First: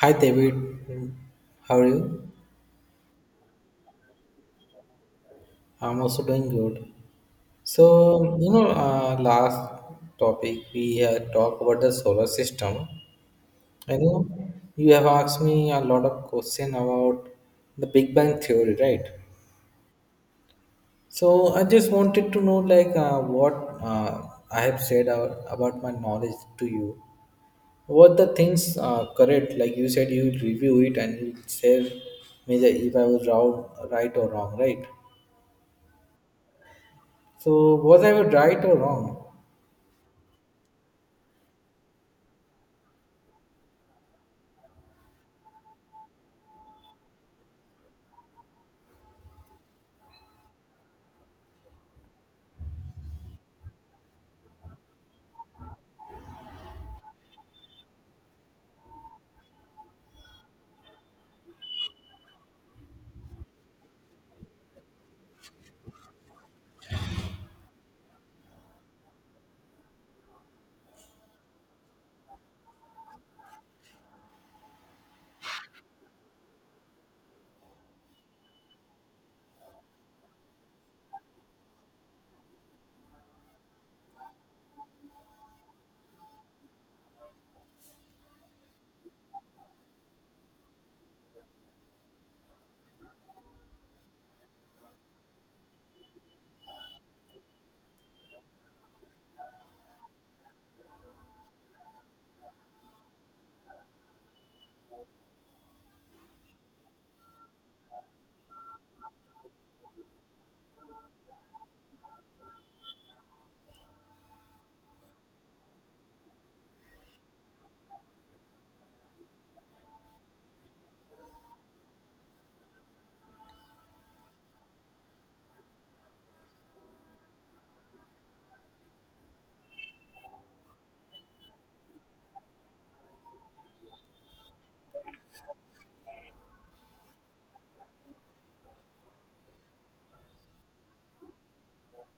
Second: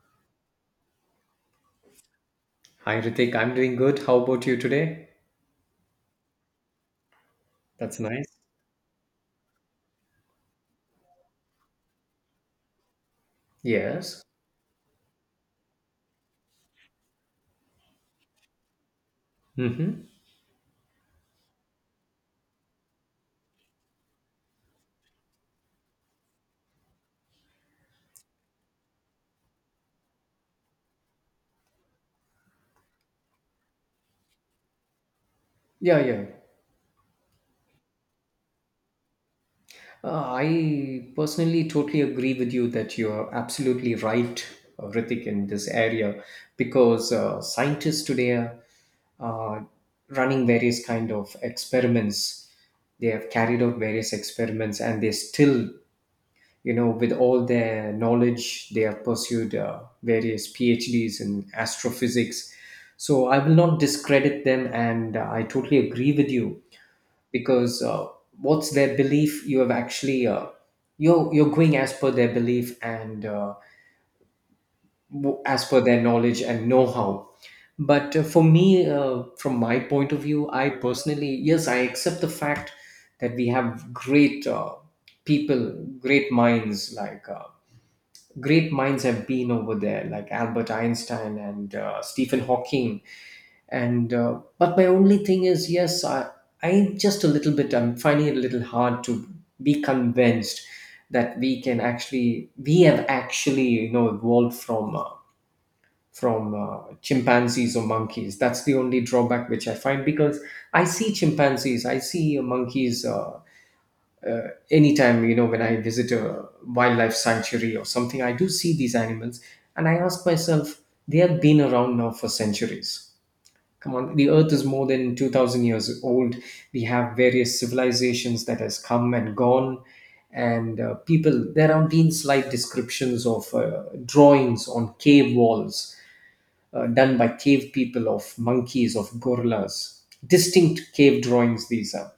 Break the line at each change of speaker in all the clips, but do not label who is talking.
Hi David, how are you?
Hi Ritik, I'm doing good. How about you today?
I'm also doing good.
That's nice.
So, last topic we had talked about the solar system. I
Yes.
know you have asked me a lot of question about the Big Bang theory, right?
Mm-hmm.
So I just wanted to know, like, what I have said about my knowledge to you. What the things correct? Like you said, you will review it and you will say me that if I was wrong, right or wrong, right?
Yeah, yeah.
So was I right or wrong?
I personally totally agree with you that you are absolutely right, Ritik, in this area because scientists today are running various kind of experiments. They have carried out various experiments, and they still, with all their knowledge, they have pursued various PhDs in astrophysics. So I will not discredit them, and I totally agree with you because what's their belief? You have actually you're going as per their belief, and as per their knowledge and know-how. But for me, from my point of view, I personally, yes, I accept the fact that we have great people, great minds like. Great minds have been over there, like Albert Einstein and Stephen Hawking. And but my only thing is, I I'm just a little bit. I'm finding it a little hard to be convinced that we have actually evolved from chimpanzees or monkeys. That's the only drawback which I find because I see chimpanzees, I see monkeys anytime, when I visit a wildlife sanctuary or something. I do see these animals, and I ask myself, they have been around now for centuries. Come on, the earth is more than 2,000 years old. We have various civilizations that has come and gone, and people there have been slight descriptions of drawings on cave walls done by cave people, of monkeys, of gorillas. Distinct cave drawings these are.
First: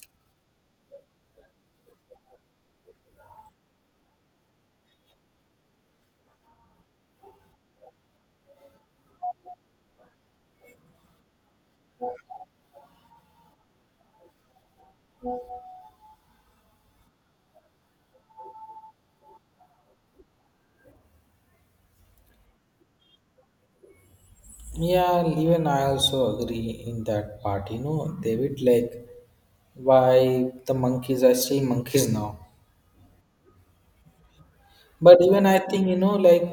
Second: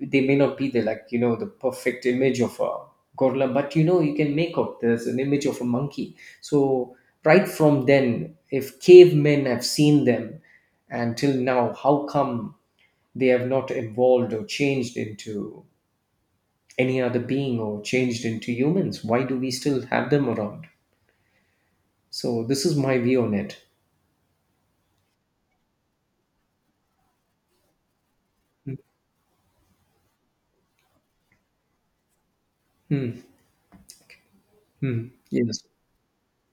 They may not be the, the perfect image of a gorilla, but you know, you can make out there's an image of a monkey. So right from then, if cavemen have seen them, until now, how come they have not evolved or changed into any other being or changed into humans? Why do we still have them around? So this is my view on it.
Yeah, even I also agree in that part. You know, David, like, why the monkeys are still monkeys now.
Hmm. Hmm.
But even I
Yes.
think, you know, like,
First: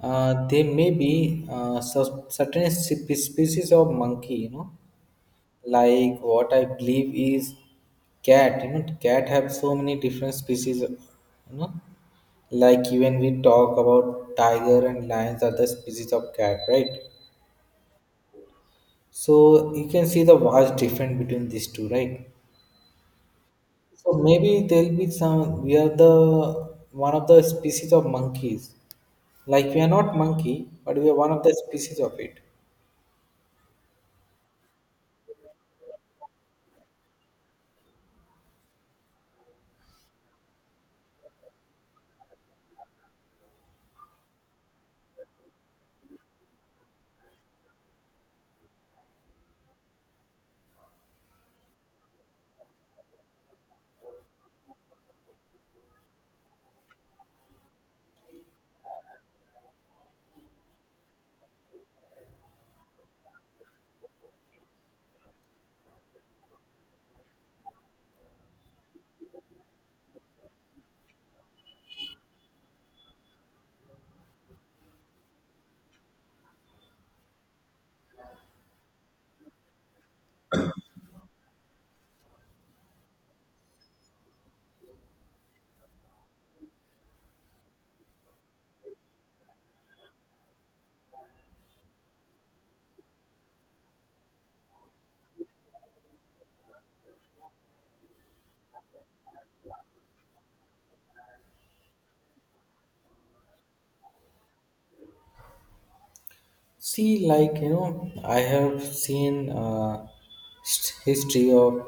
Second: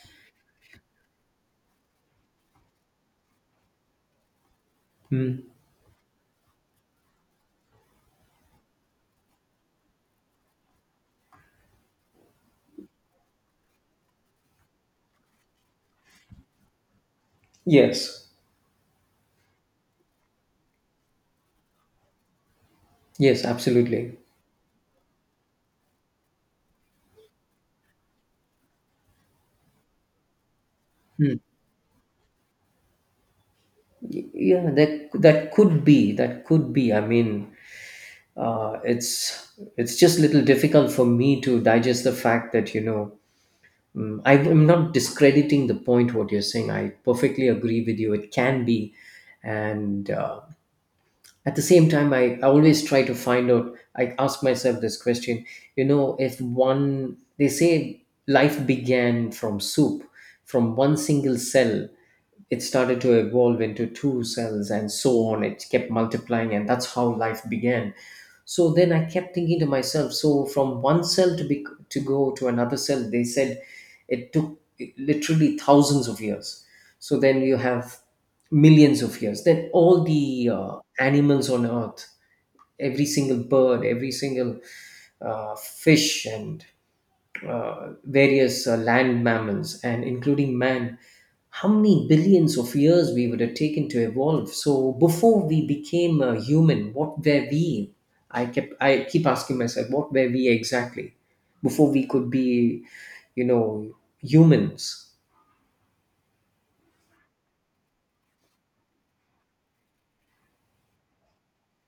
there may be certain species of monkey. You know,
Hmm.
like, what I believe is cat. You know, cat have so many different species. You know, like, even we talk about tiger and lions are the species of cat, right?
Yes.
So you can see the vast difference between these two, right?
Yes,
So
absolutely.
maybe there'll be some. We are the one of the species of monkeys. Like, we are not monkey, but we are one
Hmm.
of the species of it.
Yeah, that could be, I mean, uh, it's it's just a little difficult for me to digest the fact that, you know, I'm not discrediting the point what you're saying. I perfectly agree with you, it can be. And at the same time, I always try to find out, I ask myself this question, you know, if one, they say, life began from soup. From one single cell, it started to evolve into two cells, and so on, it kept multiplying, and that's how life began. So then I kept thinking to myself, so from one cell to be, to go to another cell, they said it took literally thousands of years. So then you have millions of years. Then all the animals on Earth, every single bird, every single fish, and various land mammals, and including man, how many billions of years we would have taken to evolve? So before we became a human, what were we? I keep asking myself, what were we exactly before we could be, you know, humans?
See, like, you know, I have seen history of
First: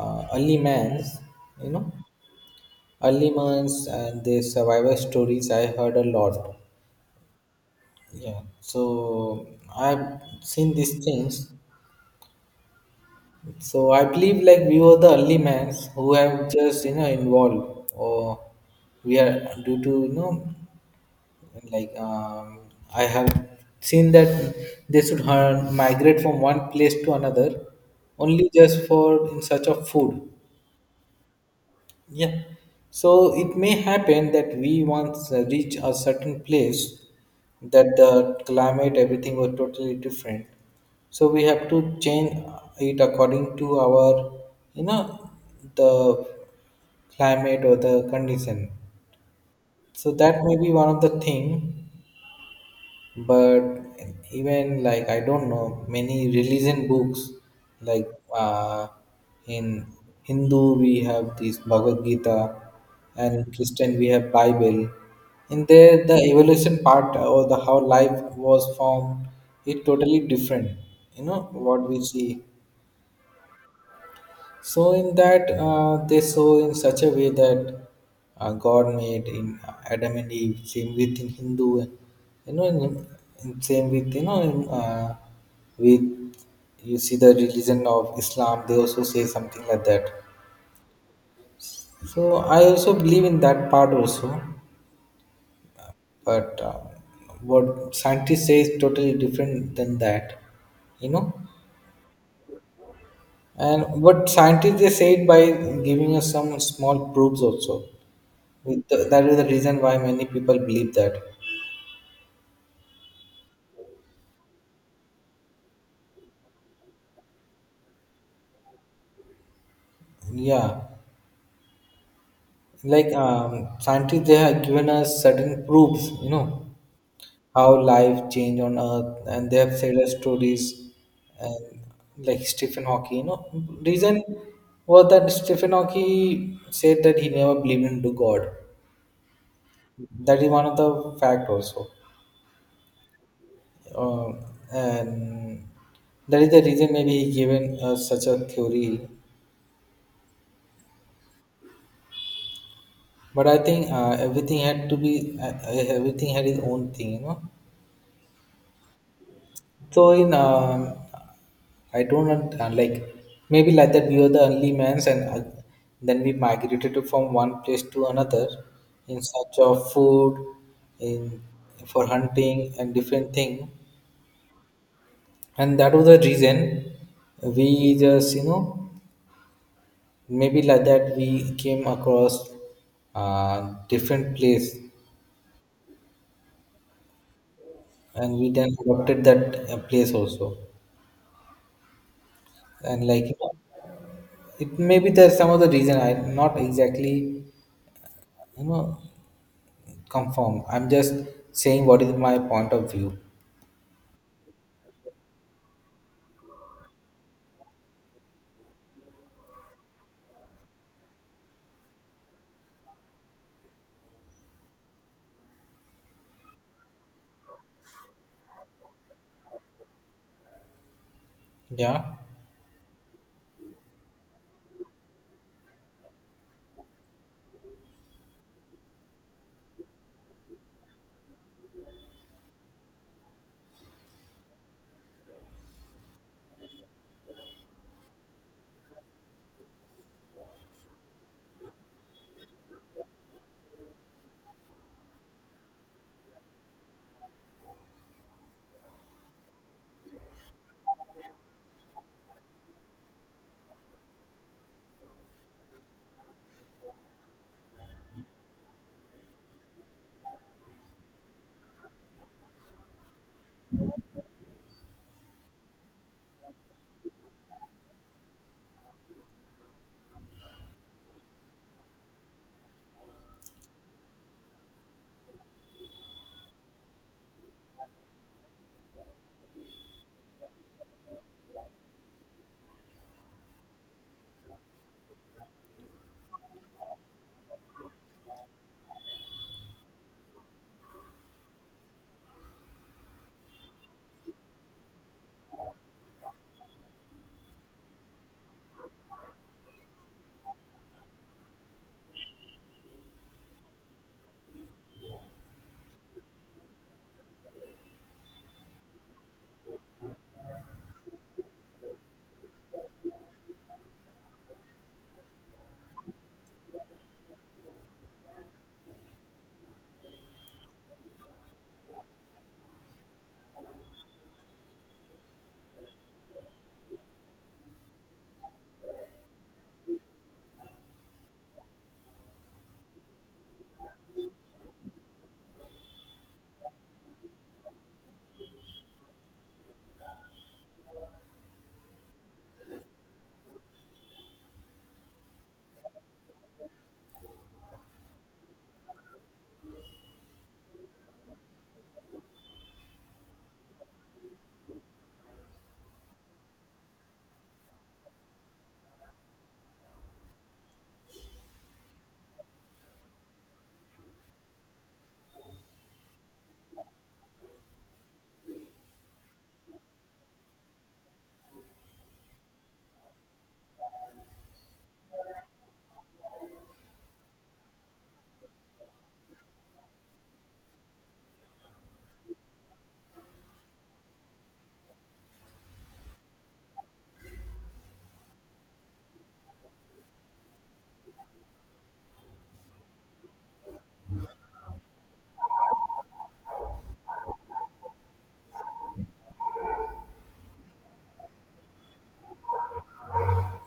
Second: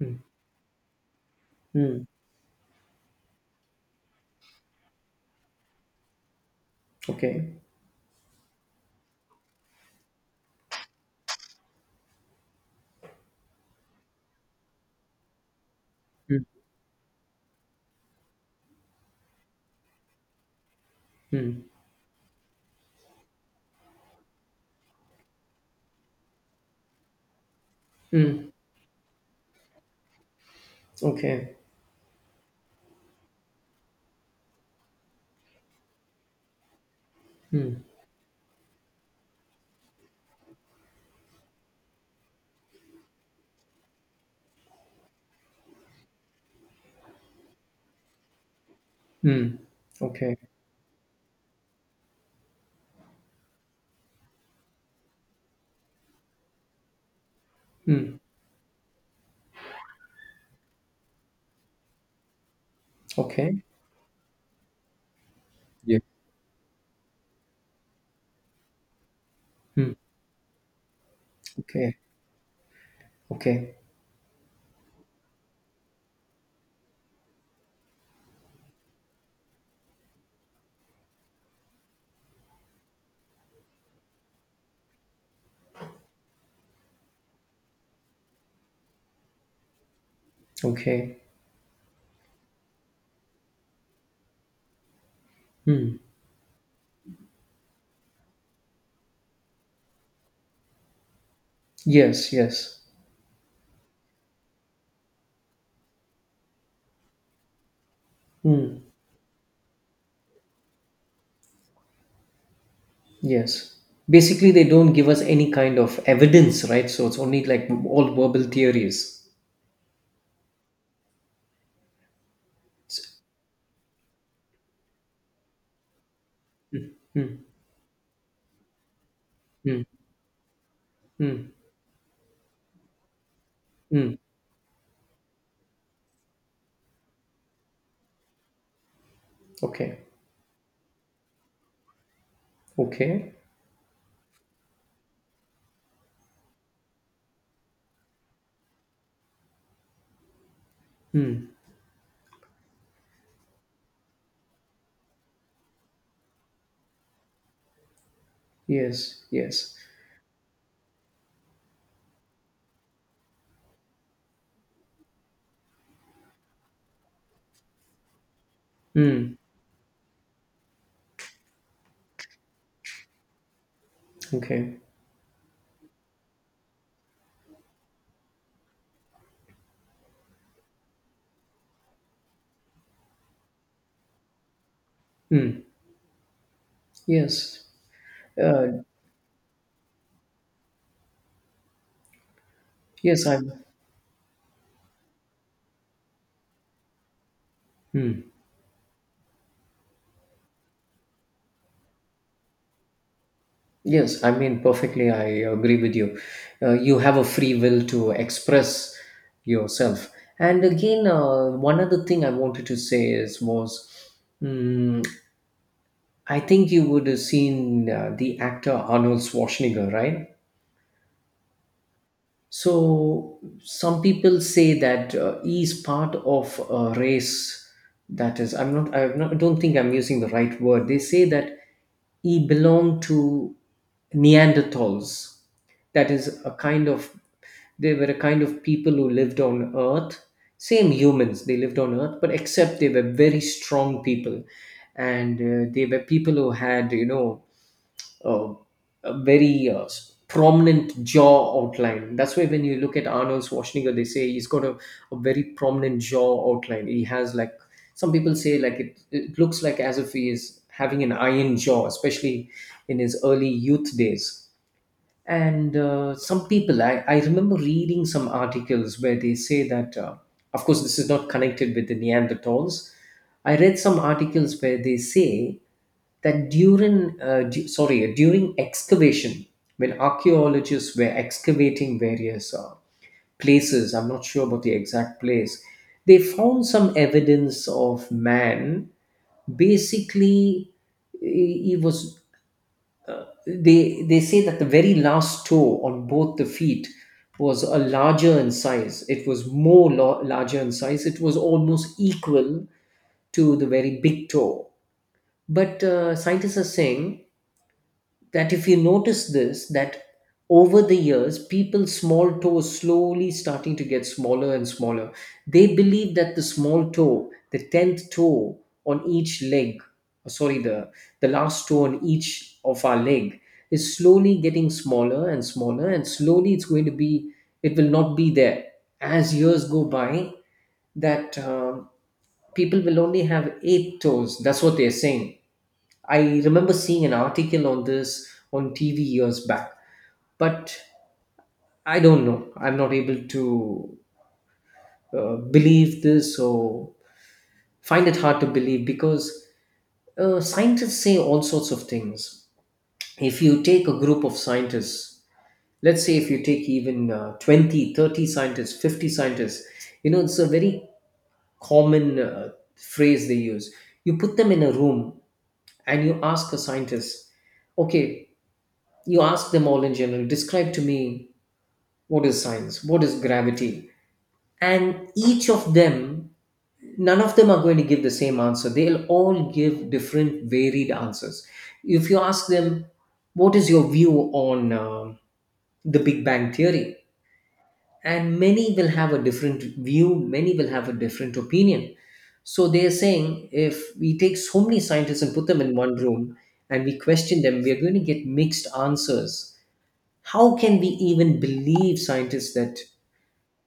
Mm,
early man's. You know,
mm,
early man's and their survivor stories. I heard a lot.
okay.
Yeah. So I've seen these things. So I believe, like, we were the only men who
Mm,
have just, you know, involved, or we are due to, you know,
mm,
like, I have seen that they should migrate from one place to another only
mm,
just for in search of food.
okay.
Yeah. So it may happen that we once reach a certain place
Mm,
that the climate, everything was totally different. So we have to change it according to our, you know, the climate or the condition.
mm,
So
okay.
that may be one of the thing. But even, like, I don't know, many religion books, like,
Mm,
uh, in Hindu we have this Bhagavad Gita, and in
okay.
Christian we have Bible. In there
Yeah.
the evolution part or the how life was formed is
Mm,
totally different, you know, what we
okay.
see.
Okay.
So in that, they saw in such a way that God made in Adam and Eve. Same with in Hindu, you know, in same with, you know, in, with you see the religion of Islam, they also say something like that.
Okay.
So I also believe in that part also,
Mm.
but, what scientists say is totally different than that, you know.
Yes, yes.
And what scientists they say it by giving us some small proofs also.
Mm,
That is the reason why many people believe that.
yes. Basically, they don't give us any kind of evidence, right? So it's only like all verbal theories.
Yeah, like,
It's-
scientists they have given us certain proofs, you know,
Mm,
how life changed on Earth, and they have
mm,
said us stories.
mm,
And like Stephen Hawking, you know, reason
mm.
was that Stephen Hawking said that he never believed into God.
Okay,
That is one of the fact also.
okay.
uh, and that is the reason maybe he given us such a theory.
Mm,
But I think, everything had its own thing, you know.
yes, yes.
So in, I don't want- like, maybe like that we were the only mans, and, then we migrated from one place to another in
Mm,
search of food, in for hunting and different thing,
okay.
and that was the reason we just, you know, maybe like that we came across uh, different place,
Mm, yes.
and we
Uh,
then adopted that place also. And, like,
yes,
you know,
I'm.
it may be there's some other reason. I'm not exactly,
Mm.
you know, confirm. I'm just saying what is my point of view.
Yes, I mean, perfectly, I agree with you. You have a free will to express yourself. And again, one other thing I wanted to say is was, mm, I think you would have seen the actor Arnold Schwarzenegger, right?
Yeah,
So some people say that E is part of a race. I'm not. I don't think I'm using the right word. They say that E belonged to Neanderthals. That is a kind of. They were a kind of people who lived on Earth. Same humans. They lived on Earth, but except they were very strong people, and they were people who had, uh, a very prominent jaw outline. That's why when you look at Arnold Schwarzenegger, they say he's got a very prominent jaw outline. He has like, some people say, like it looks like as if he is having an iron jaw, especially in his early youth days. And some people, I remember reading some articles where they say that of course this is not connected with the Neanderthals. I read some articles where they say that during du- sorry during excavation, when archaeologists were excavating various places, I'm not sure about the exact place, they found some evidence of man. Basically, he was, they say that the very last toe on both the feet was a larger in size. It was more lo- larger in size. It was almost equal to the very big toe. But scientists are saying that if you notice this, that over the years, people's small toe is slowly starting to get smaller and smaller. They believe that the small toe, the 10th toe on each leg, or sorry, the last toe on each of our leg, is slowly getting smaller and smaller, and slowly it's going to be, it will not be there as years go by, that people will only have eight toes. That's what they're saying. I remember seeing an article on this on TV years back. But I don't know, I'm not able to believe this, or find it hard to believe, because scientists say all sorts of things. If you take a group of scientists, let's say if you take even 20, 30 scientists, 50 scientists, you know, it's a very common phrase they use. You put them in a room, and you ask a scientist, okay, you ask them all in general, describe to me, what is science, what is gravity? And each of them, none of them are going to give the same answer. They'll all give different varied answers. If you ask them, what is your view on the Big Bang theory? And many will have a different view, many will have a different opinion. So they're saying, if we take so many scientists and put them in one room, and we question them, we are going to get mixed answers. How can we even believe scientists that,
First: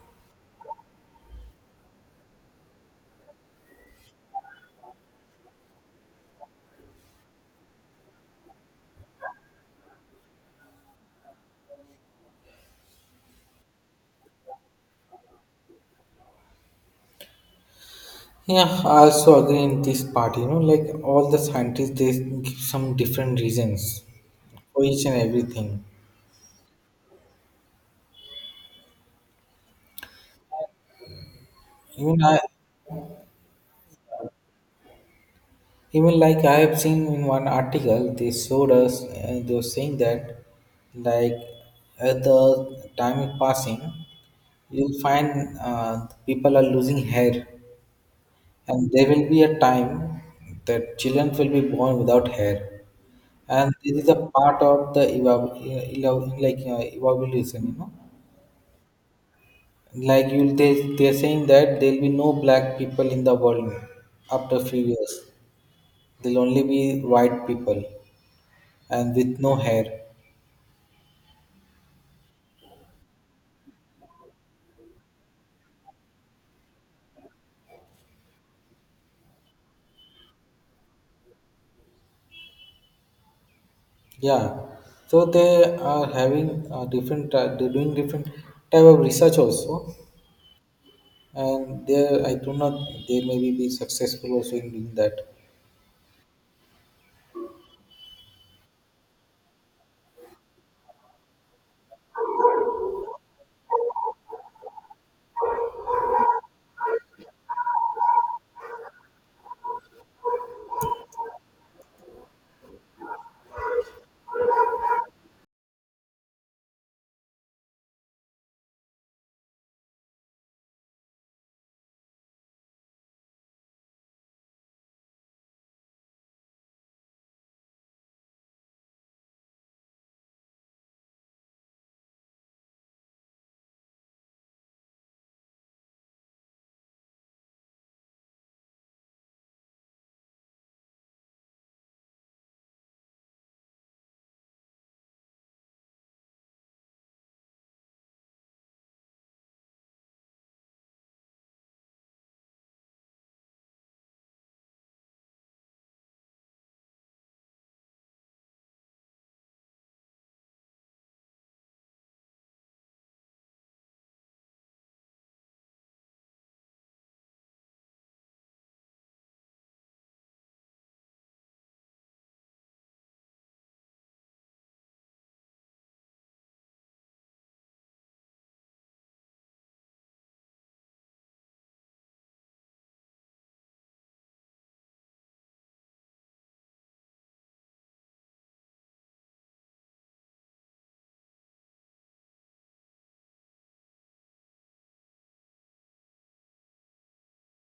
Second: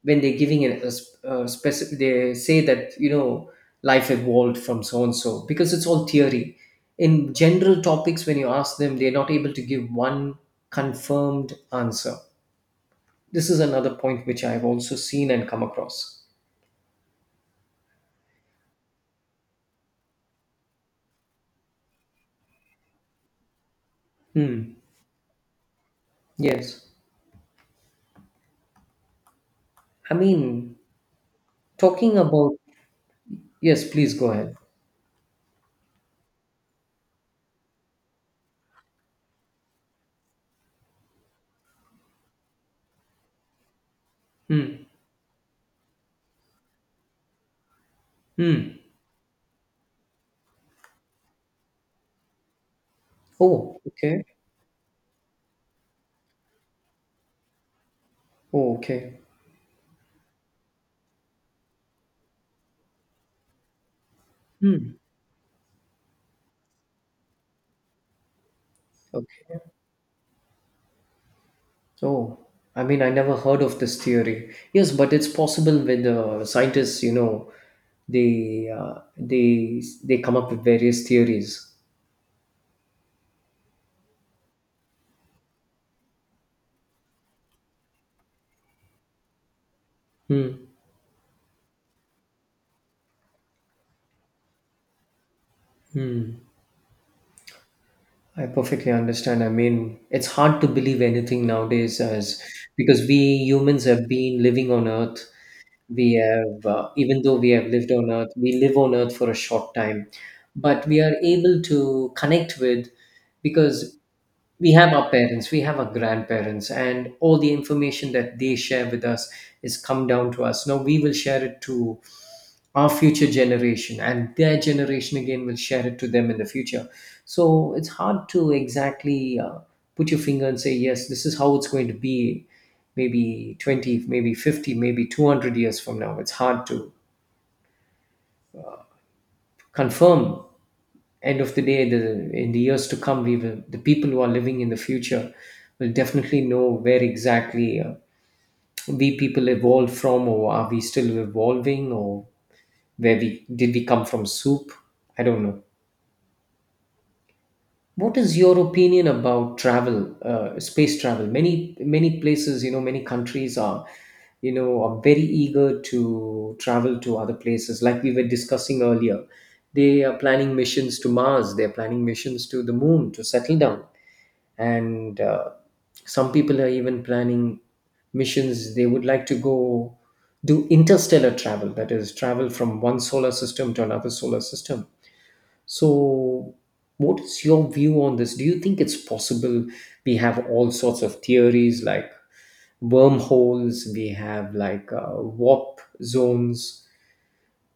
when they're giving a specific, they say that, you know, life evolved from so and so, because it's all theory. In general topics, when you ask them, they're not able to give one confirmed answer. This is another point which I've also seen and come across.
yeah, I also agree in this part. You know, like, all the scientists they give some different reasons
Hmm.
for each and everything.
Yes. i mean talking
even i
about yes, please go ahead.
Even, like, I have seen in one article they showed us, and they were saying that, like, at the time is passing,
Hmm.
you'll find, people are losing hair.
Hmm.
And there will be a time that children will be born without hair. And
Oh,
this is a
okay.
part of the evolution, you know.
Oh, okay.
Like you, they're saying that there'll be no black people in the world after a few
Hmm.
years. There'll only be white people, and with no
Okay.
hair.
Oh, I mean, I never heard of this theory. Yes, but it's possible, with the scientists, you know, they come up with various theories.
Yeah, so they are having, different. They're doing different type of research also,
Hmm.
and there I do not. They may be successful also in doing that.
Hmm. I perfectly understand. I mean, it's hard to believe anything nowadays, as, because we humans have been living on Earth. We have Even though we have lived on earth, we live on earth for a short time, but we are able to connect with, because we have our parents, we have our grandparents, and all the information that they share with us is come down to us. Now we will share it to our future generation, and their generation again will share it to them in the future. So it's hard to exactly put your finger and say yes, this is how it's going to be. Maybe 20, maybe 50, maybe 200 years from now, it's hard to confirm. End of the day, the in the years to come, we will the people who are living in the future will definitely know where exactly we people evolved from, or are we still evolving, or where we did we come from soup? I don't know. What is your opinion about travel, space travel? Many places, you know, many countries are, very eager to travel to other places. Like we were discussing earlier, they are planning missions to Mars. They are planning missions to the Moon to settle down, and some people are even planning missions. They would like to go do interstellar travel, that is, travel from one solar system to another solar system. So, what is your view on this? Do you think it's possible? We have all sorts of theories like wormholes, we have like warp zones,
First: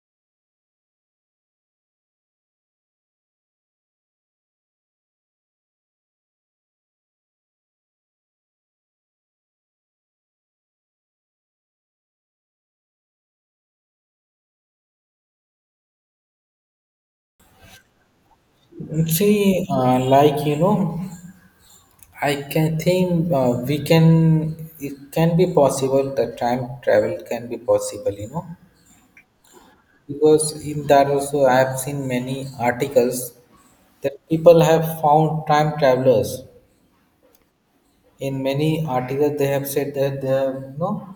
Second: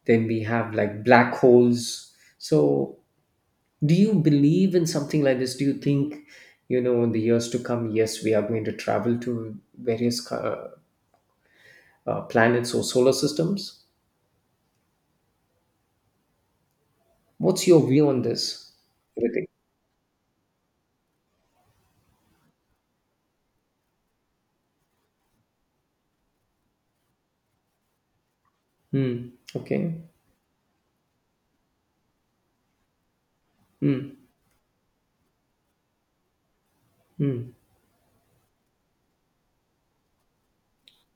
then we have like black holes. So, do you believe in something like this? Do you think, in the years to come, yes, we are going to travel to various planets or solar systems? What's your view on this? Everything.
See, like, you know, I can think, we can. It can be possible. The time travel can be possible. You know,
Hmm. Okay.
because in that also I have seen many articles
Hmm.
that people have found time travelers.
Hmm.
In many articles, they have said that they have, you know,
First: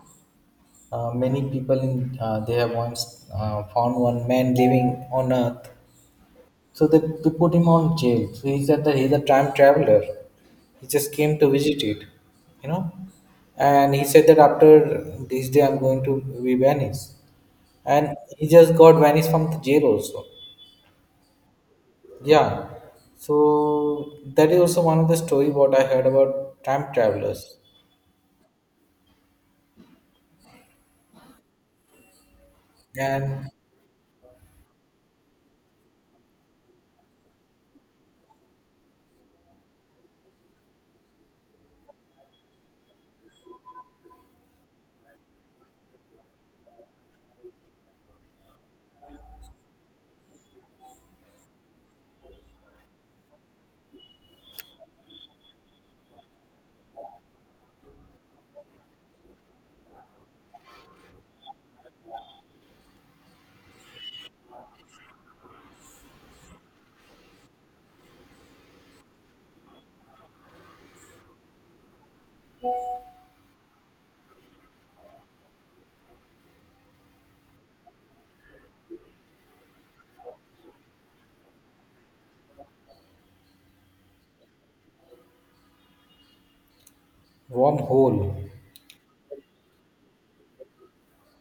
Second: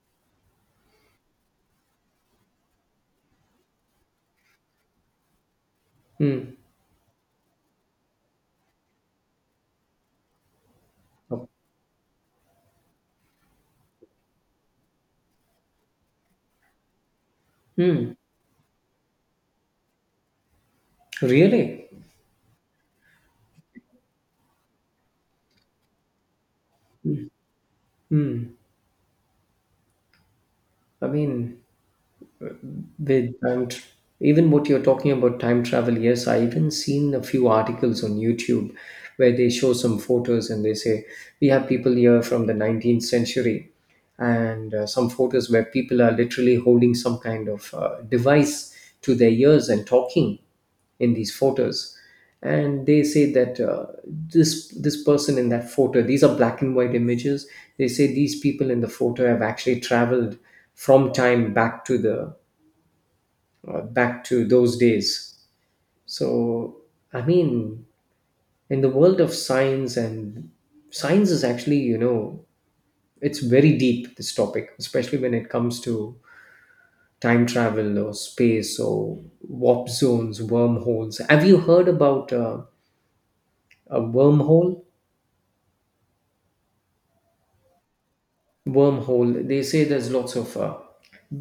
many people in, they have once found one man living on Earth.
Hmm.
So they put him on jail. So he's at the he's a time traveler. He just came to visit it, you know. And he said that after this day I'm going to be vanished.
Hmm.
And he just got vanished from the jail also.
Really?
Yeah. So that is also one of the story what I heard about time travelers.
Hmm. I mean, With
And
time, tr- Even what you're talking about time travel, yes, I even seen a few articles on YouTube where they show some photos, and they say we have people here from the 19th century, and some photos where people are literally holding some kind of device to their ears and talking in these photos. And they say that this person in that photo, these are black and white images, they say these people in the photo have actually traveled from time back to the back to those days. So, I mean, in the world of science, and science is actually, you know, it's very deep, this topic, especially when it comes to time travel or space or warp zones, wormholes. Have you heard about a wormhole?
wormhole.
Wormhole, they say there's lots of.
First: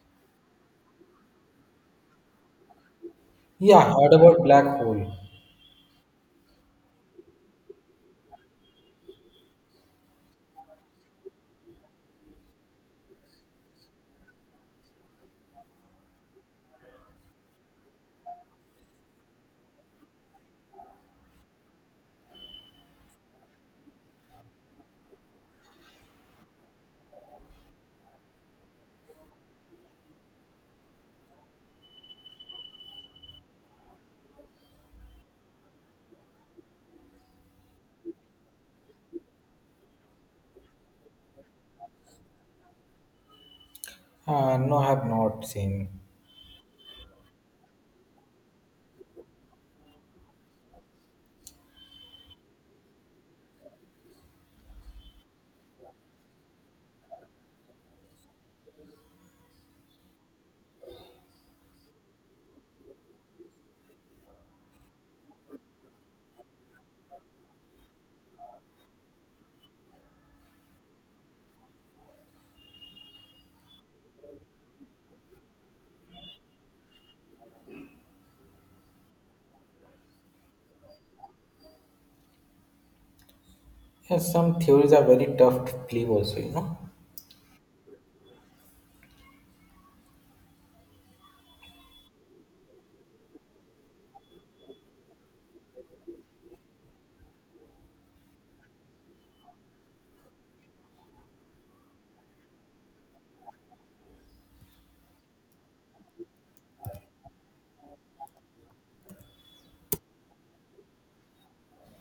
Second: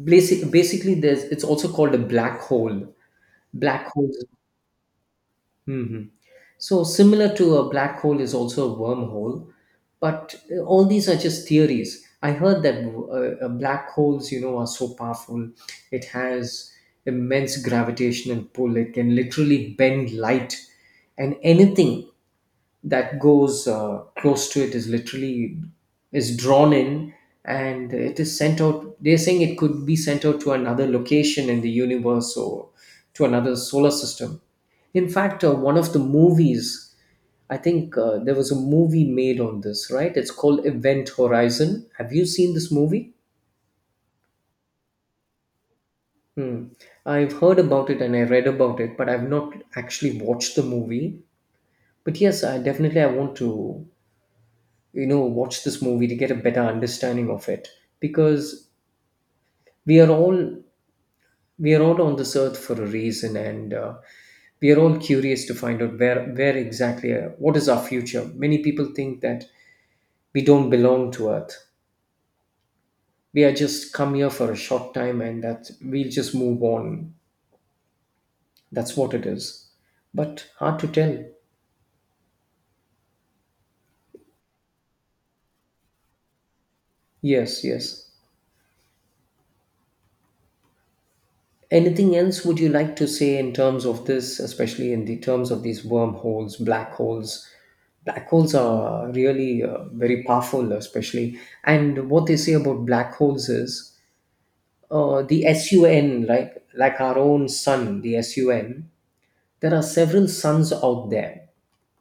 Basically, there's it's also called a black hole.
Yeah,
Black
I heard
holes.
about black hole.
Mhm. So, similar to a black hole is also a wormhole, but all these are just theories. I heard that black holes, you know, are so powerful. It has immense gravitational pull. It can literally bend light, and anything that goes close to it is literally is drawn in, and it is sent out. They're saying it could be sent out to another location in the universe or to another solar system. In fact, one of the movies, I think there was a movie made on this, right? It's called Event Horizon. Have you seen this movie?
No, I have not seen.
Hmm. I've heard about it and I read about it, but I've not actually watched the movie. But yes, I definitely I want to, you know, watch this movie to get a better understanding of it, because we are all we are all on this earth for a reason, and we are all curious to find out where exactly what is our future. Many people think that we don't belong to earth, we are just come here for a short time and that we'll just move on. That's what it is, but hard to tell.
Yes, some theories are very tough to believe also, you know.
Yes, yes, anything else would you like to say in terms of this, especially in the terms of these wormholes, black holes? Black holes are really very powerful, especially, and what they say about black holes is the sun like our own sun, the sun, there are several suns out there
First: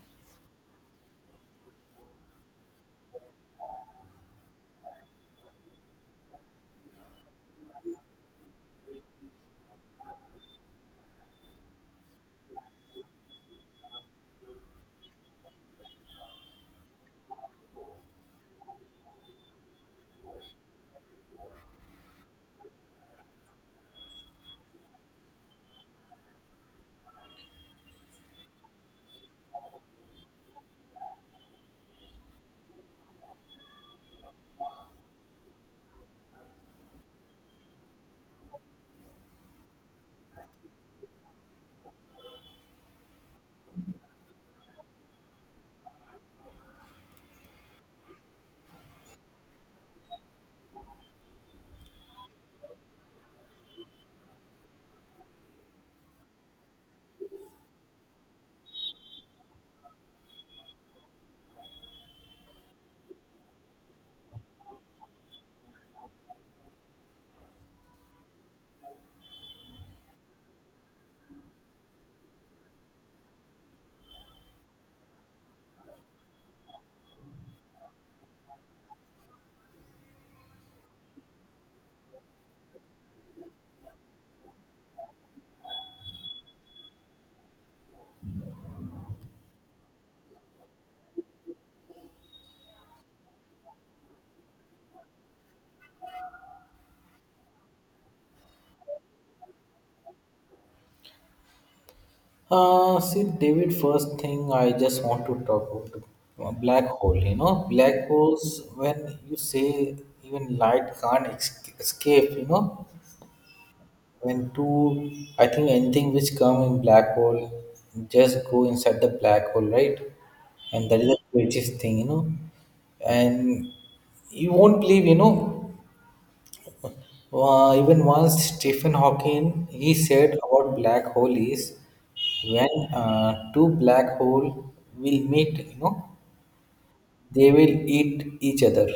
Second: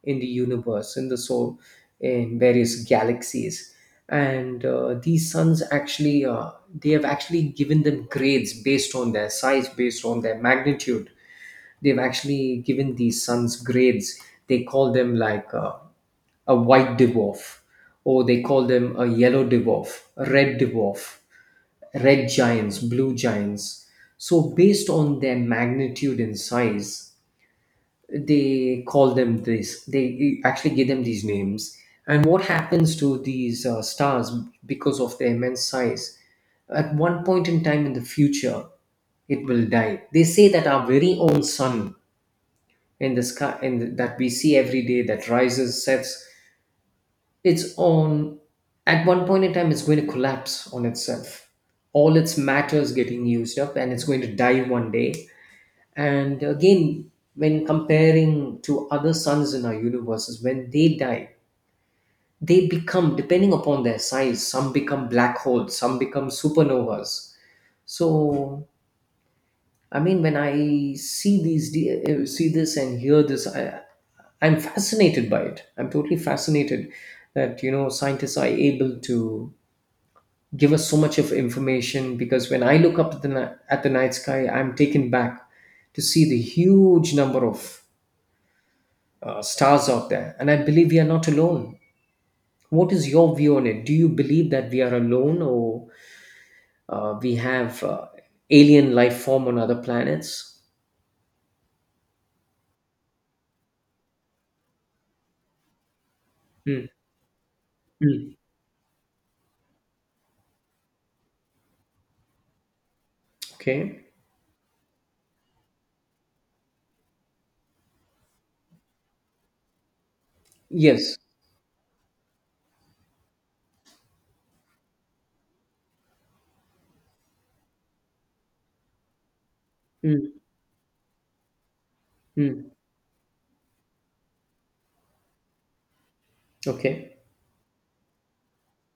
in the universe, in the soul, in various galaxies. And these suns actually, they have actually given them grades based on their size, based on their magnitude. They've actually given these suns grades. They call them like a white dwarf, or they call them a yellow dwarf, a red dwarf, red giants, blue giants. So, based on their magnitude and size, they call them this they actually give them these names. And what happens to these stars, because of their immense size, at one point in time in the future it will die. They say that our very own sun in the sky in that we see every day, that rises, sets its own, at one point in time it's going to collapse on itself. All its matter is getting used up and it's going to die one day. And again, when comparing to other suns in our universes, when they die, they become, depending upon their size, some become black holes, some become supernovas. So, when I see these, see this and hear this, I'm fascinated by it. I'm totally fascinated that, you know, scientists are able to give us so much of information, because when I look up at the at the night sky, I'm taken back to see the huge number of stars out there. And I believe we are not alone. What is your view on it? Do you believe that we are alone, or we have alien life form on other planets?
See, David, first thing I just want to talk about black
Mm,
hole. You know, black
mm,
holes, when you say even light can't escape, you know,
okay.
when two, I think anything which come in black hole just go inside the black hole, right? And that is the
Yes.
craziest thing, you know. And you won't believe, you know, even once Stephen Hawking he said
Mm,
about black hole is,
mm,
when two black hole will meet, you know,
okay.
they will eat each other.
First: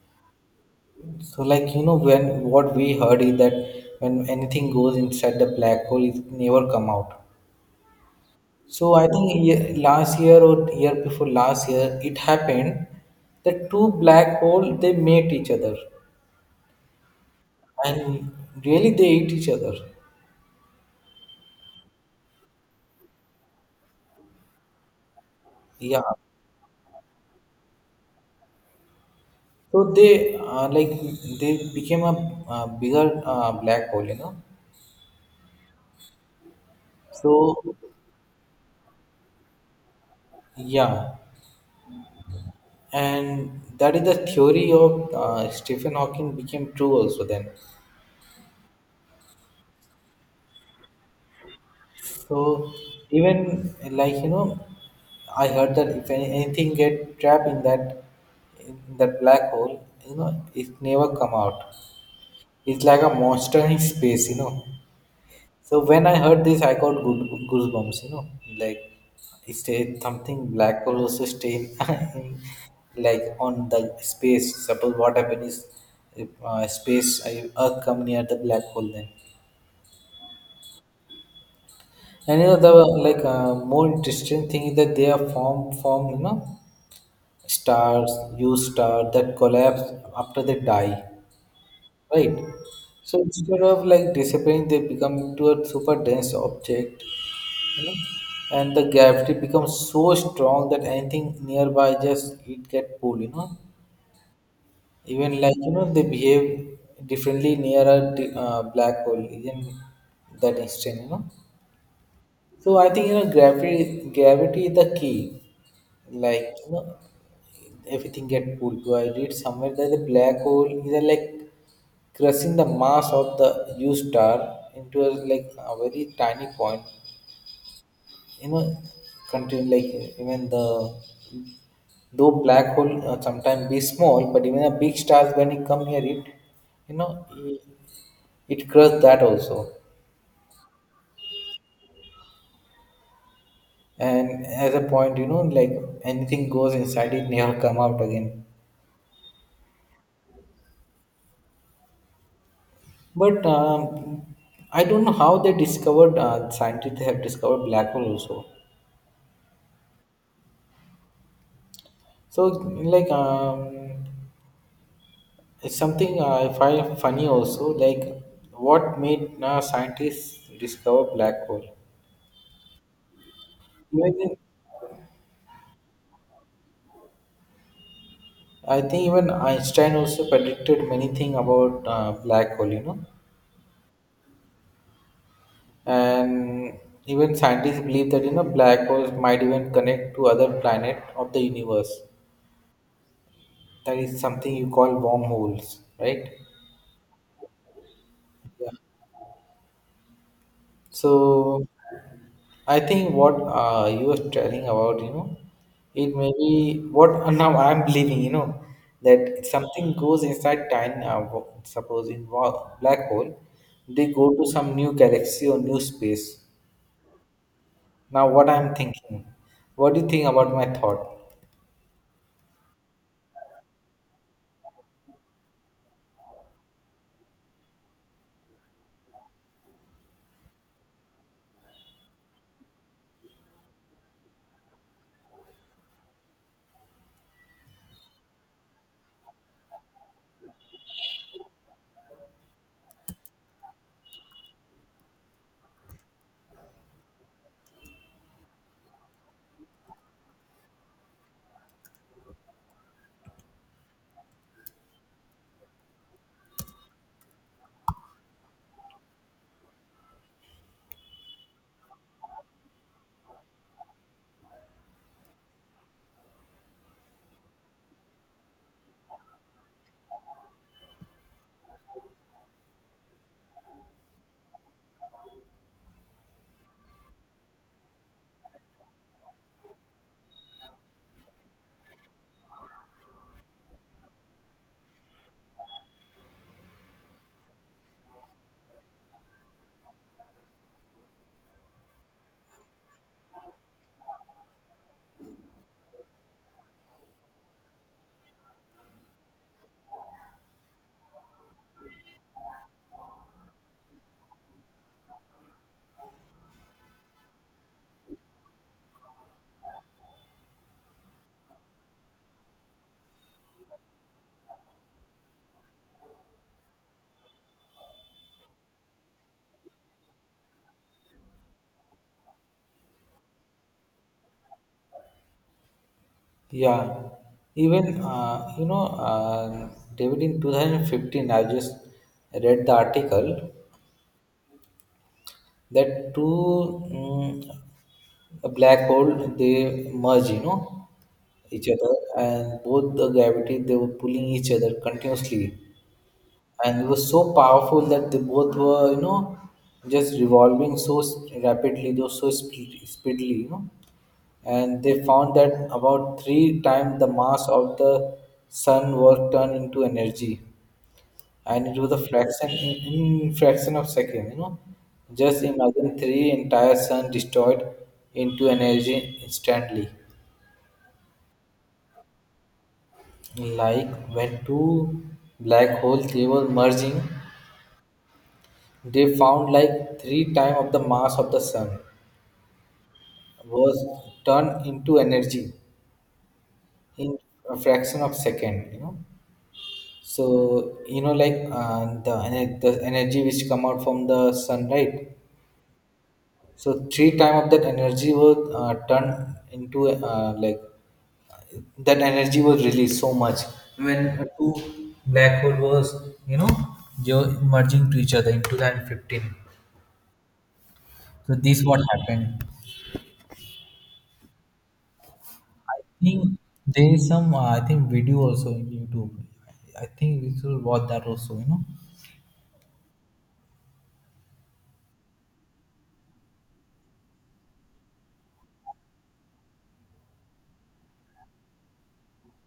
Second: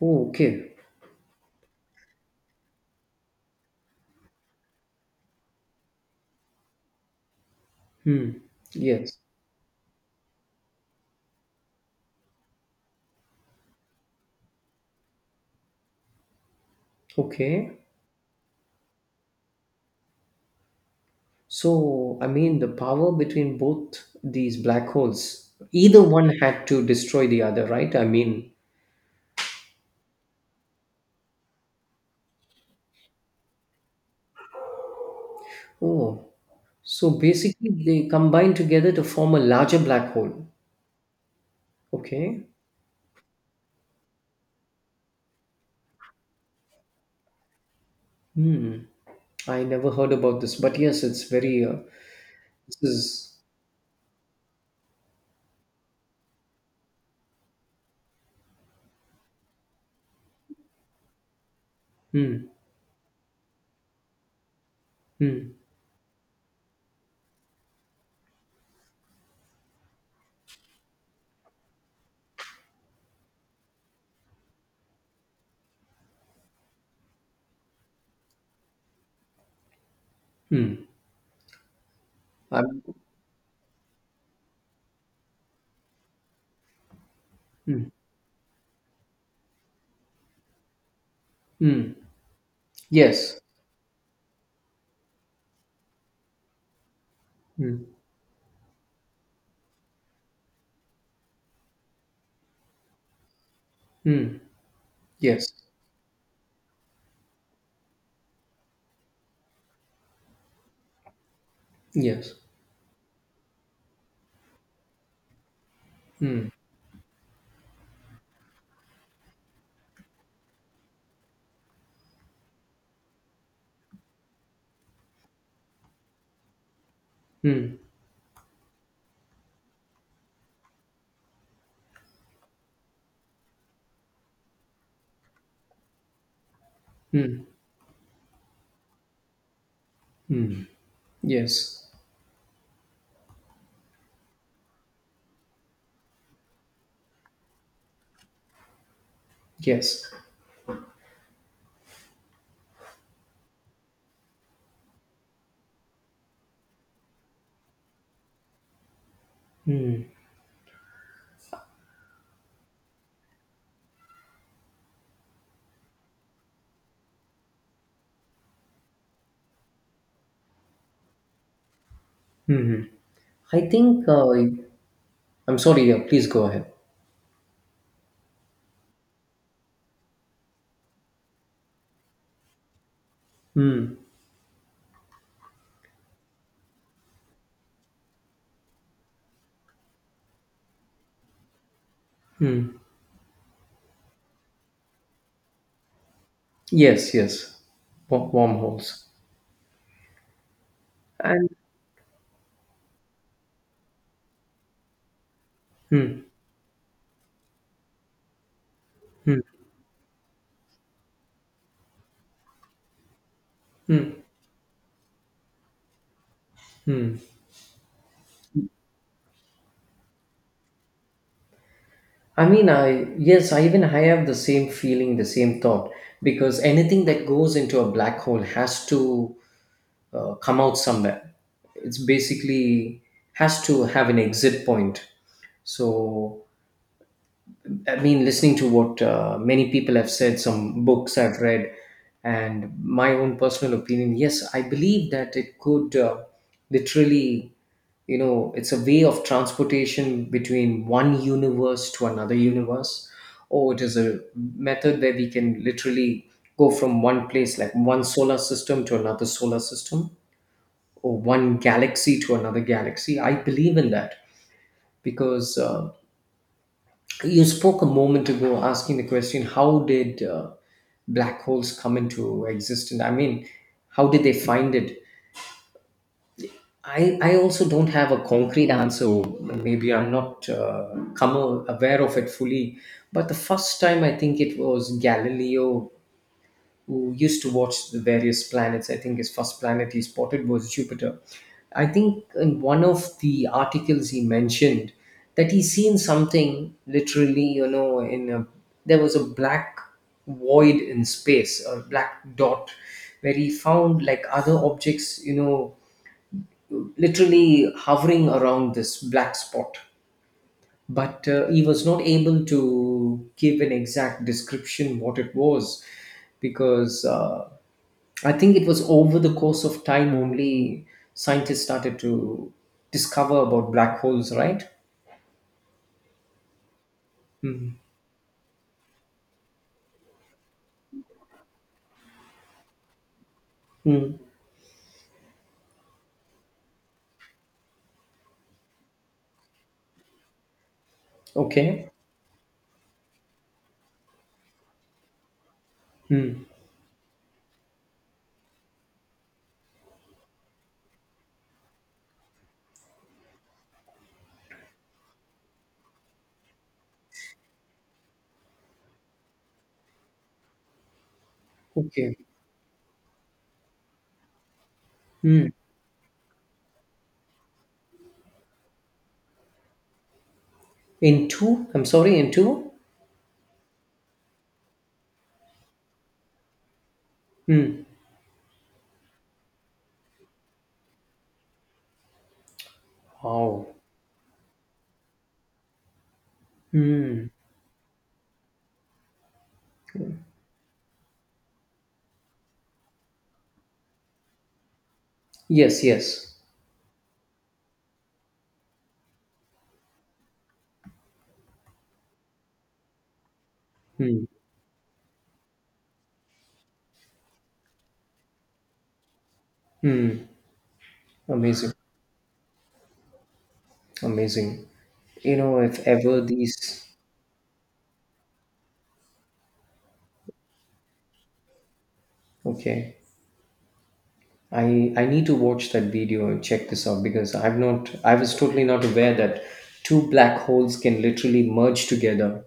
Oh, okay.
So, like, you know, when what we heard is that when anything goes inside the black hole, it never come out.
Hmm.
So I
Yes.
think, last year or year before last year, it happened that two black hole they met each other,
Okay.
and really they ate each other.
So, I mean, the power between both these black holes,
Yeah.
either one had to destroy the other, right? I mean,
So they, like, they became a, bigger, black hole, you know.
oh, so
So
basically they combine together to form a larger black hole.
yeah,
Okay.
and that is the theory of Stephen Hawking became true also then.
Hmm. I never heard about this, but yes, it's very.
So,
This is.
even, like, you know, I heard that if anything get trapped in that black hole, you know, it never come out.
Hmm.
It's like a monster in space, you know.
Hmm.
So when I heard this, I got good goosebumps. You know, like, it's a, something black hole also staying in, in, like, on the space. Suppose what happened is, if, space I, Earth come near the black hole then,
Hmm.
and, you know, the,
I'm.
like, more interesting thing is that they are form form you know,
Hmm.
stars, U star that collapse after they die,
Hmm.
right? So
Yes.
instead of like disappearing, they become into a super dense object,
Hmm.
you know, and the gravity becomes so strong that anything nearby just it get pulled, you know.
Hmm.
Even,
Yes.
like, you know, they behave differently near a, black hole in that instant, you know.
Yes.
So I think, you know, gravity is the key.
Hmm.
Like, you know, everything get pulled, so I read somewhere that the black hole is a, like, crushing the mass of the U star into a, like, a very tiny point,
Hmm.
you know. Continue like, even the though black hole sometimes be small, but even a big stars when it come near it, you know,
Hmm.
it, it crushes that also.
Hmm. Yes.
And as a point, you know, like, anything goes inside it never come out again.
Yes.
But, I don't know how they discovered, scientists have discovered black hole also.
Hmm.
So, like, it's something, I find funny also, like, what made, scientists discover black hole.
Hmm. Hmm. I think.
Even if-
I'm sorry. Yeah. Please go ahead.
I think even Einstein also predicted many things about, black hole, you know,
Hmm.
and even scientists believe that, you know, black holes might even connect to other planet of the universe.
Hmm.
That is something you call wormholes, right?
Yes. Yes. Wormholes. And.
So I think what, you were telling about, you know, it
Hmm.
may be what now I'm believing, you know,
Hmm.
that something goes inside time. Suppose in, black hole, they
Hmm.
go to some new galaxy or new space.
Hmm.
Now, what I'm thinking, what do you think about my thought?
I mean, I yes, I even I have the same feeling, the same thought, because anything that goes into a black hole has to come out somewhere. It's basically has to have an exit point. So, I mean, listening to what many people have said, some books I've read, and my own personal opinion, yes, I believe that it could literally you know, it's a way of transportation between one universe to another universe, or it is a method where we can literally go from one place, like one solar system to another solar system, or one galaxy to another galaxy. I believe in that, because you spoke a moment ago asking the question, how did black holes come into existence. I mean, how did they find it? I also don't have a concrete answer. Maybe I'm not aware of it fully. But the first time, I think it was Galileo, who used to watch the various planets. I think his first planet he spotted was Jupiter. I think in one of the articles he mentioned that he's seen something literally, you know, there was a black void in space, a black dot, where he found like other objects, you know, literally hovering around this black spot. But he was not able to give an exact description what it was, because I think it was over the course of time only scientists started to discover about black holes, right?
Yeah,
Mm.
even, you know, David, in 2015, I just read the article
Mm.
that two, a black hole they merge, you know, each
Okay.
other, and both the gravity they were pulling each other continuously,
Mm.
and it was so powerful that they both were, you know, just revolving so rapidly, though so speedily, you know, and they found that about three times the mass of the sun was turned into energy, and it was a
Okay.
fraction in, fraction of second, you know. Just
Mm.
imagine three entire sun destroyed into energy instantly,
In two? I'm sorry, in two?
like when two black holes they were merging,
Mm.
they found like three times of the mass of the sun
Oh.
was turned into energy in
Mm.
a fraction of second, you know. So, you know, like, the energy which come out from the sun, right?
Yes, yes.
So three time of that energy was, turned into, like, that energy was released so much when
Mm.
two black hole was, you know, merging to each other in 2015.
Mm.
So this
Amazing.
what happened.
Amazing. You know,
I
if ever
think
these,
there is some, I think video also on YouTube. I think we should watch that also. You know.
okay, I need to watch that video and check this out, because I was totally not aware that two black holes can literally merge together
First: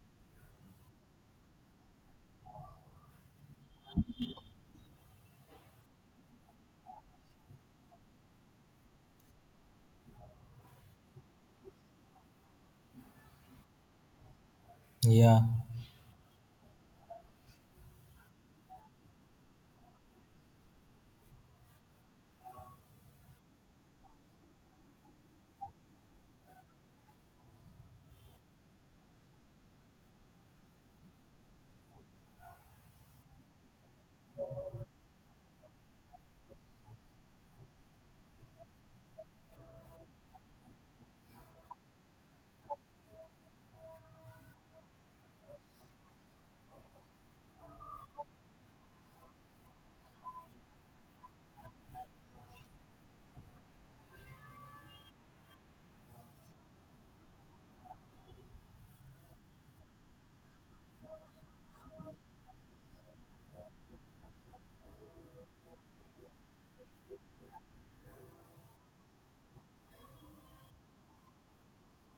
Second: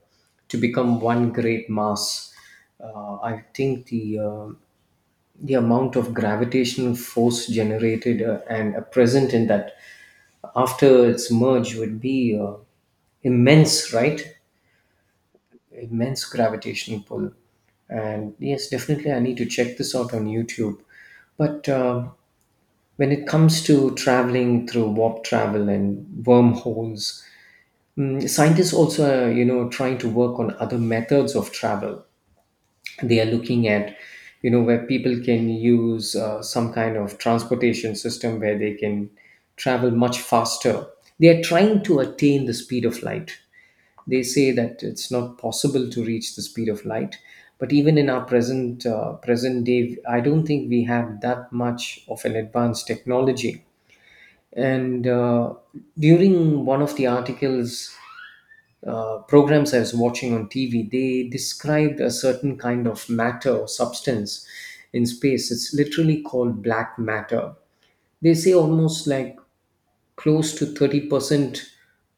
to become one great mass. I think the The amount of gravitational force generated and present in that after its merge would be immense, right?
Yeah.
Immense gravitational pull. And yes, definitely, I need to check this out on YouTube. But um, when it comes to traveling through warp travel and wormholes, mm, scientists also, trying to work on other methods of travel. They are looking at, you know, where people can use some kind of transportation system where they can travel much faster. They are trying to attain the speed of light. They say that it's not possible to reach the speed of light, but even in our present day, I don't think we have that much of an advanced technology. And during one of the articles, programs I was watching on TV, they described a certain kind of matter or substance in space. It's literally called black matter. They say almost like close to 30%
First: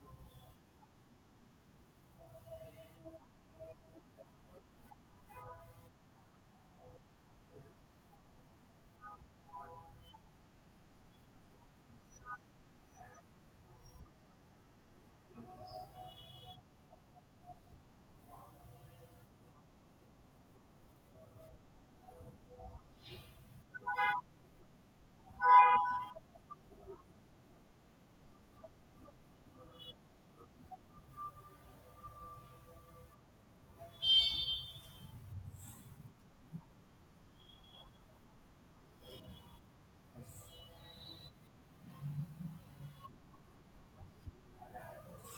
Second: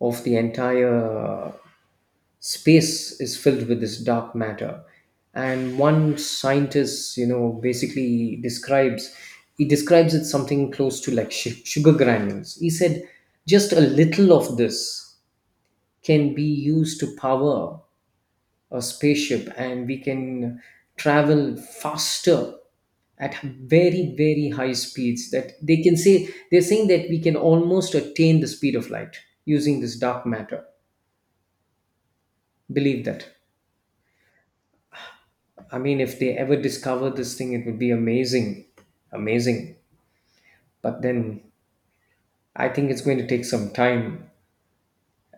of the entire space is filled with this dark matter. And one scientist, you know, basically describes, he describes it something close to like sugar granules. He said just a little of this can be used to power a spaceship, and we can travel faster at very, very high speeds, that they can say, they're saying that we can almost attain the speed of light using this dark matter. Believe that. I mean, if they ever discover this thing, it would be amazing, amazing. But then, I think it's going to take some time.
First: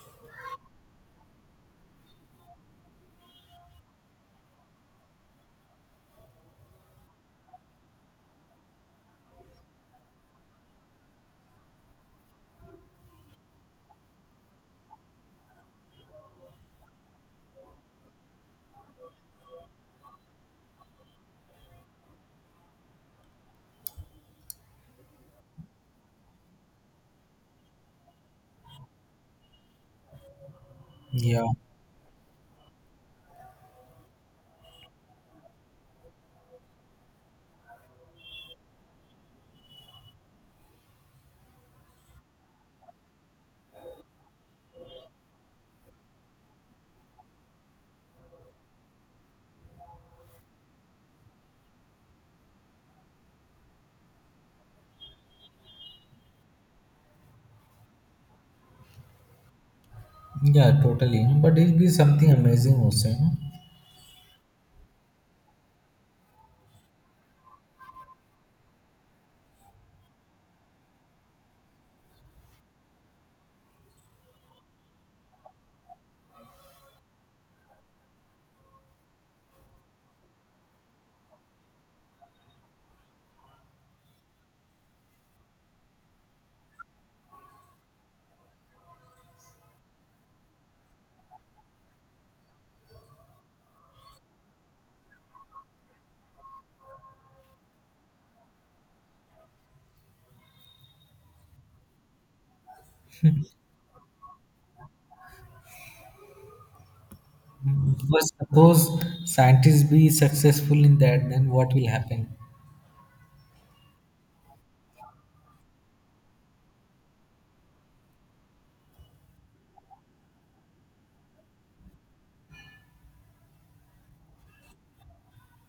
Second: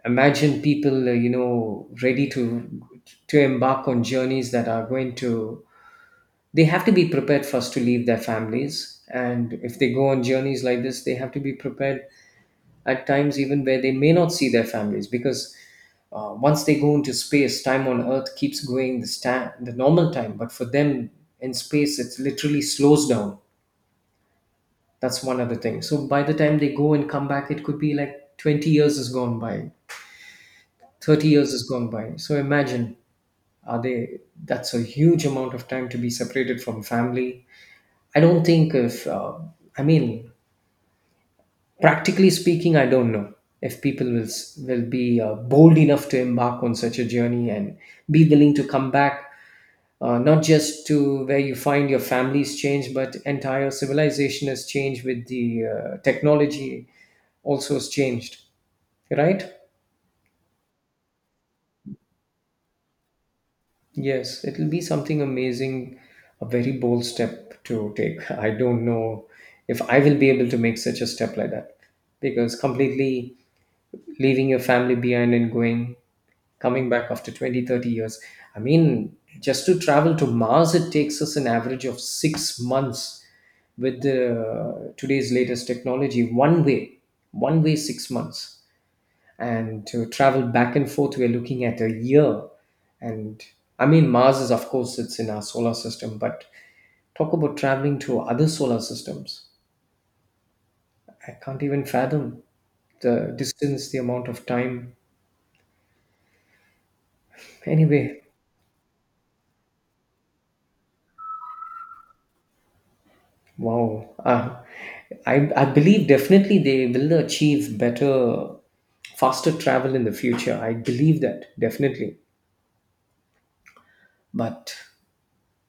Imagine people, ready to embark on journeys that are going to, they have to be prepared first to leave their families. And if they go on journeys like this, they have to be prepared at times even where they may not see their families, because once they go into space, time on earth keeps going, the the normal time, but for them in space it literally slows down. That's one other thing. So by the time they go and come back, it could be like 20 years has gone by, 30
Yeah.
years has gone by. So imagine, are they, that's a huge amount of time to be separated from family. I don't think if i mean practically speaking, I don't know if people will be bold enough to embark on such a journey and be willing to come back, not just to where you find your family's changed, but entire civilization has changed, with the technology also has changed, right?
Yeah. Totally. But it'll be something amazing also. You know?
Yes, it'll be something amazing, a very bold step to take. I don't know if I will be able to make such a step like that, because completely leaving your family behind and going, coming back after 20, 30 years. I mean, just to travel to mars, it takes us an average of 6 months with today's latest technology, one way. One way, 6 months. And to travel back and forth, we're looking at a year. And I mean, mars is, of course, it's in our solar system, but talk about traveling to other solar systems, I can't even fathom the distance, the amount of time. Anyway.
But suppose scientists be successful in that, then what will happen?
Wow. I believe definitely they will achieve better, faster travel in the future. I believe that definitely. But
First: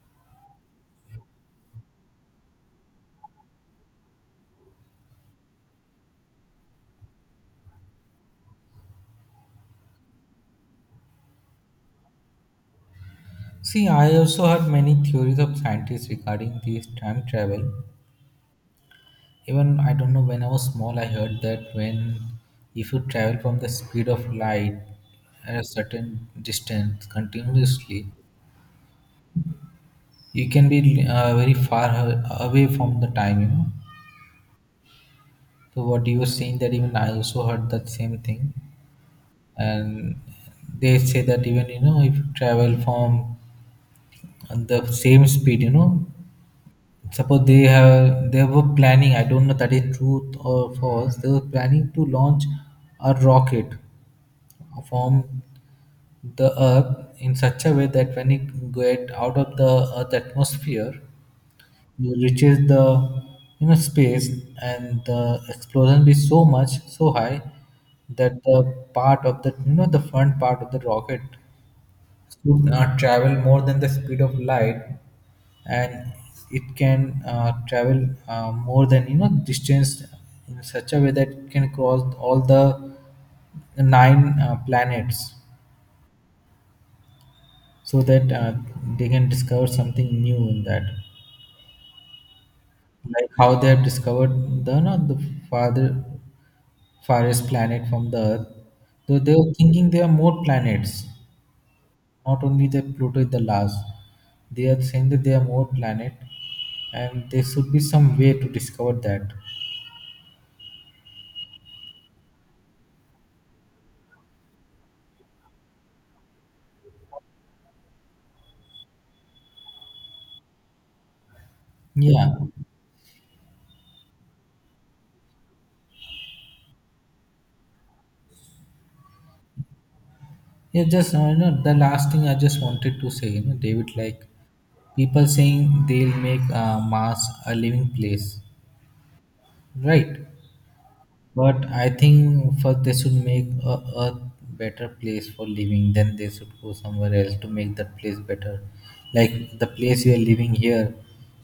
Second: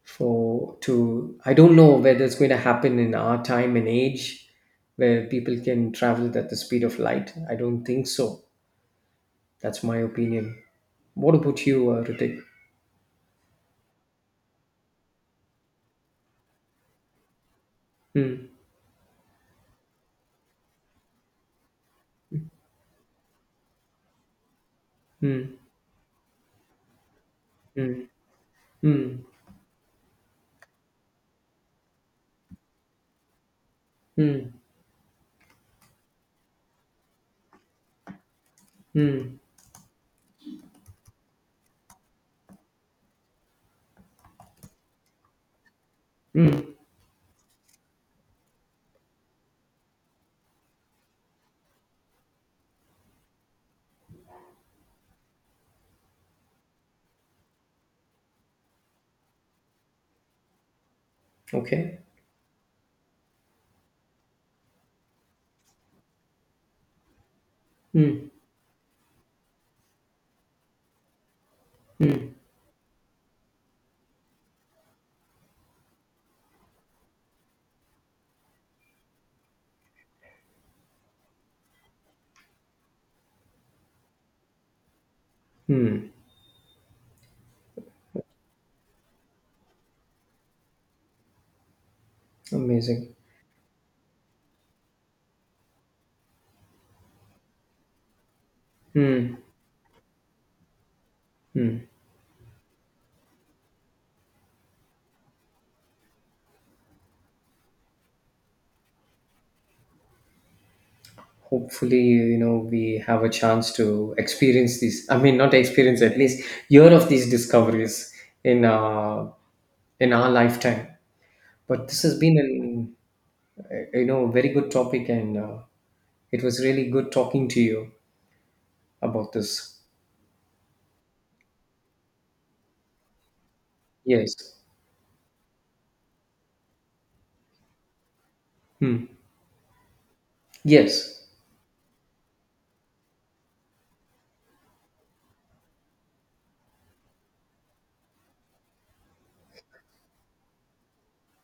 I don't know whether it's going to happen in our time and age where people can travel at the speed of light. I don't think so. That's my opinion. What about you, Ritik?
See, I also heard many theories of scientists regarding this time travel.
Hmm.
Even I don't know, when I was small, I heard that when, if you travel from the speed of light
Hmm.
at a certain distance
Hmm.
continuously,
Hmm.
you can be, very far away from the time. You know.
Hmm.
So what you were saying, that even I also heard that same thing.
Hmm.
And they say that, even, you know, if you travel from and the same speed, you know,
Hmm.
suppose they were planning, I don't know that is truth or false, they were planning to launch a rocket from the Earth in such a way that when it get out of the Earth atmosphere,
Okay.
it reaches the, you know, space, and the explosion be so much, so high,
Hmm.
that the part of the, you know, the front part of the rocket
Hmm.
could, travel more than the speed of light, and it can, travel, more than, you know, distance, in such a way that it can cross all the nine planets,
Hmm.
so that, they can discover something new in that,
Amazing.
like how they have discovered the, not the, farther, farthest planet from the Earth, though they
Hmm.
were thinking there are more planets.
Hmm.
Not only that, Pluto is the last. They are saying that there are more planet, and there should be some way to discover that.
Hopefully, you know, we have a chance to experience these, not experience, at least hear of these discoveries in uh in our lifetime. But this has
Yeah,
been an, you know, very good topic, and it was really good talking to you about this.
yeah. Just, you know, the last thing I just wanted to say, you know, David, like,
Yes.
people saying they'll make Mars a living place,
Hmm.
right?
Yes.
But I think first they should make a earth better place for living. Then they should go somewhere else to make that place better. Like the place we are living here,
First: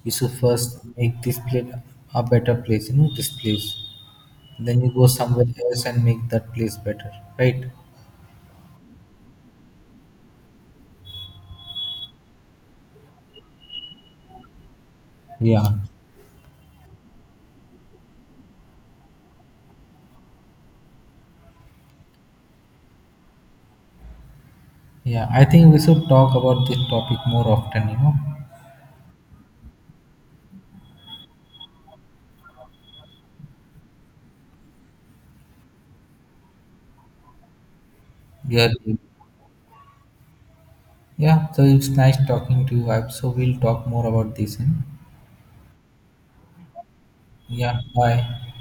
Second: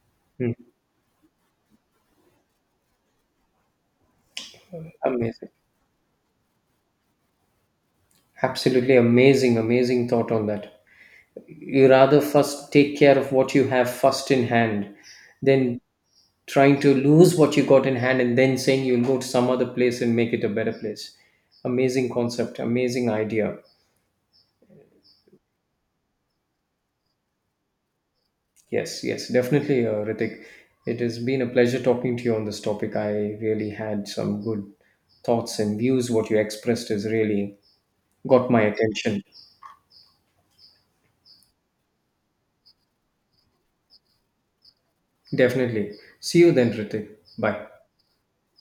you should
Hmm.
first make this place a better place. You know, this place. Then you go somewhere
Amazing,
else and make that place better, right?
absolutely amazing, amazing thought on that. You rather first take care of what you have first in hand,
Yeah.
then trying to lose what you got in hand and then saying you'll go to some other place and make it a better place. Amazing concept, amazing idea.
Yeah, I think we should talk about this topic more often. You know,
Yes, yes, definitely, Ritik. It has been a pleasure talking to you on this topic. I really had some good thoughts and views. What you expressed has really got my
yeah,
attention.
yeah. So it's nice talking to you. I So we'll talk more about this. Hmm?
Definitely. See you then, Ritik. Bye.
Yeah, bye.